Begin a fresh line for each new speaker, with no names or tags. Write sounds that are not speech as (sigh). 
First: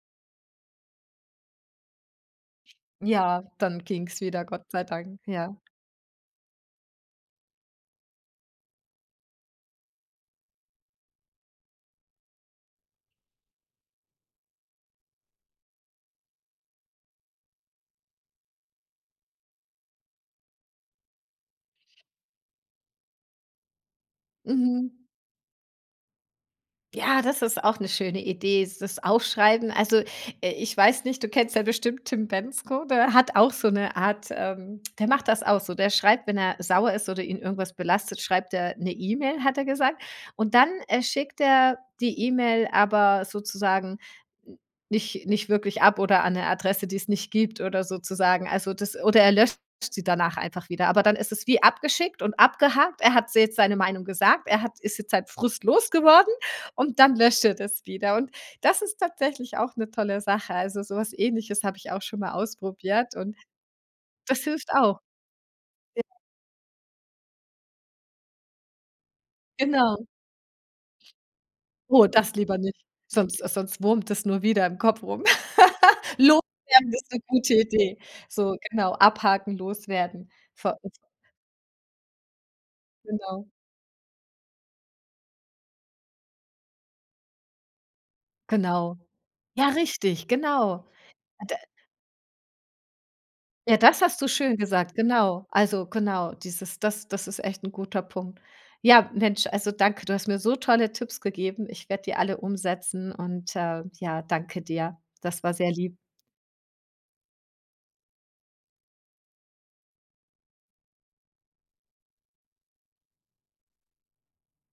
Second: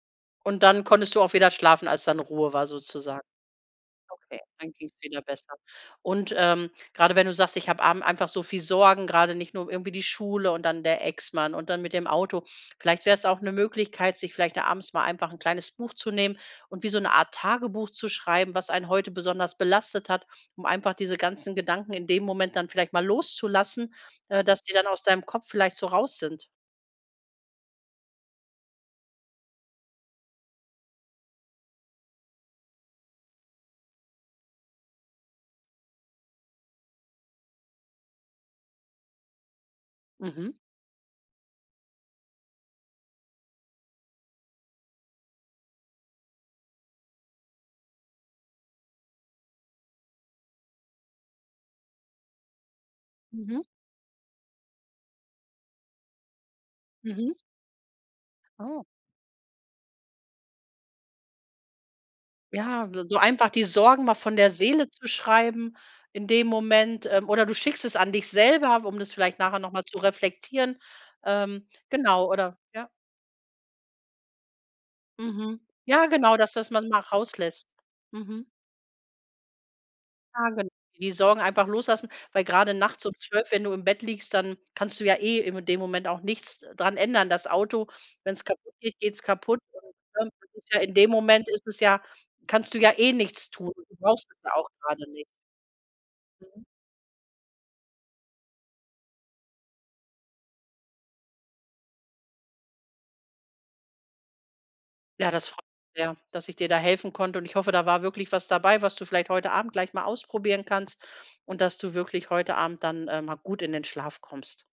Und dann konntest du auch wieder schlafen, als dann Ruhe war sozusagen?
Ja, dann ging es
Okay,
wieder, Gott
dann
sei
ging es
Dank,
wieder besser.
ja.
Und, ähm, gerade wenn du sagst, ich habe abend einfach so viel Sorgen, gerade nicht nur irgendwie die Schule und dann der Ex-Mann und dann mit dem Auto. Vielleicht wäre es auch 'ne Möglichkeit, sich vielleicht da abends mal einfach 'n kleines Buch zu nehmen und wie so 'ne Art Tagebuch zu schreiben, was einen heute besonders belastet hat, um einfach diese ganzen Gedanken in dem Moment dann vielleicht mal loszulassen, äh, dass die dann
Mhm.
aus deinem Kopf vielleicht so raus sind.
Ja, das ist auch 'ne schöne Idee s das Aufschreiben. Also, äh, ich weiß nicht, du kennst ja bestimmt Tim Bendzko, der hat auch so 'ne Art, ähm, der macht das auch so. Der schreibt „wenn er sauer ist oder ihn irgendwas belastet, schreibt er 'ne E-Mail“, hat er gesagt.
Mhm.
Und dann, äh, schickt er die E-Mail aber sozusagen n nicht nicht wirklich ab oder an 'ne Adresse, die es nicht gibt oder sozusagen. Also, das oder er löscht sie danach einfach wieder. Aber dann ist es wie abgeschickt und abgehakt. Er hat se jetzt
Mhm.
seine Meinung gesagt. Er hat ist jetzt seinen Frust los geworden und dann
Mhm.
löscht er das wieder. Und das
Oh.
ist tatsächlich auch 'ne tolle Sache. Also, so was Ähnliches habe ich auch schon mal
Ja, s
ausprobiert
so
und
einfach die Sorgen mal von
das
der
hilft
Seele
auch.
zu schreiben
(unintelligible)
in dem Moment. Ähm. Oder du schickst es an dich selber, um das vielleicht nachher noch mal zu
Genau.
reflektieren. Ähm,
Oh,
genau,
das lieber
oder
nicht,
ja.
sonst sonst wurmt es nur wieder im Kopf rum.
Mhm. Ja
(laughs)
genau, dass du das
Loswerden
manchmal
ist 'ne gute
rauslässt.
Idee.
Mhm.
So, genau, abhaken, loswerden.
Ja gen
Voll (unintelligible)
die Sorgen einfach loslassen, weil gerade nachts um
Genau.
12:00, wenn du im Bett liegst, dann kannst du ja eh in dem Moment auch nichts dran ändern. Das Auto, wenn es kaputt
Genau.
geht, geht es kaputt.
Ja
(unintelligible)
richtig,
Das ist ja
genau.
in dem Moment
Da
ist es ja kannst du ja eh nichts tun.
Ja
Du
das hast du
brauchst es ja
schön
auch
gesagt,
gerade nicht.
genau. Also, genau,
Mhm.
dieses das das ist echt 'n guter Punkt. Ja, Mensch, also, danke. Du hast mir so tolle Tipps gegeben. Ich werde die alle umsetzen und, äh, ja, danke dir.
Ja,
Das
das
war
freu
sehr lieb.
ja, dass ich dir da helfen konnte und ich hoffe, da war wirklich was dabei, was du vielleicht heute Abend gleich mal ausprobieren kannst und dass du wirklich heute Abend dann, äh, mal gut in den Schlaf kommst.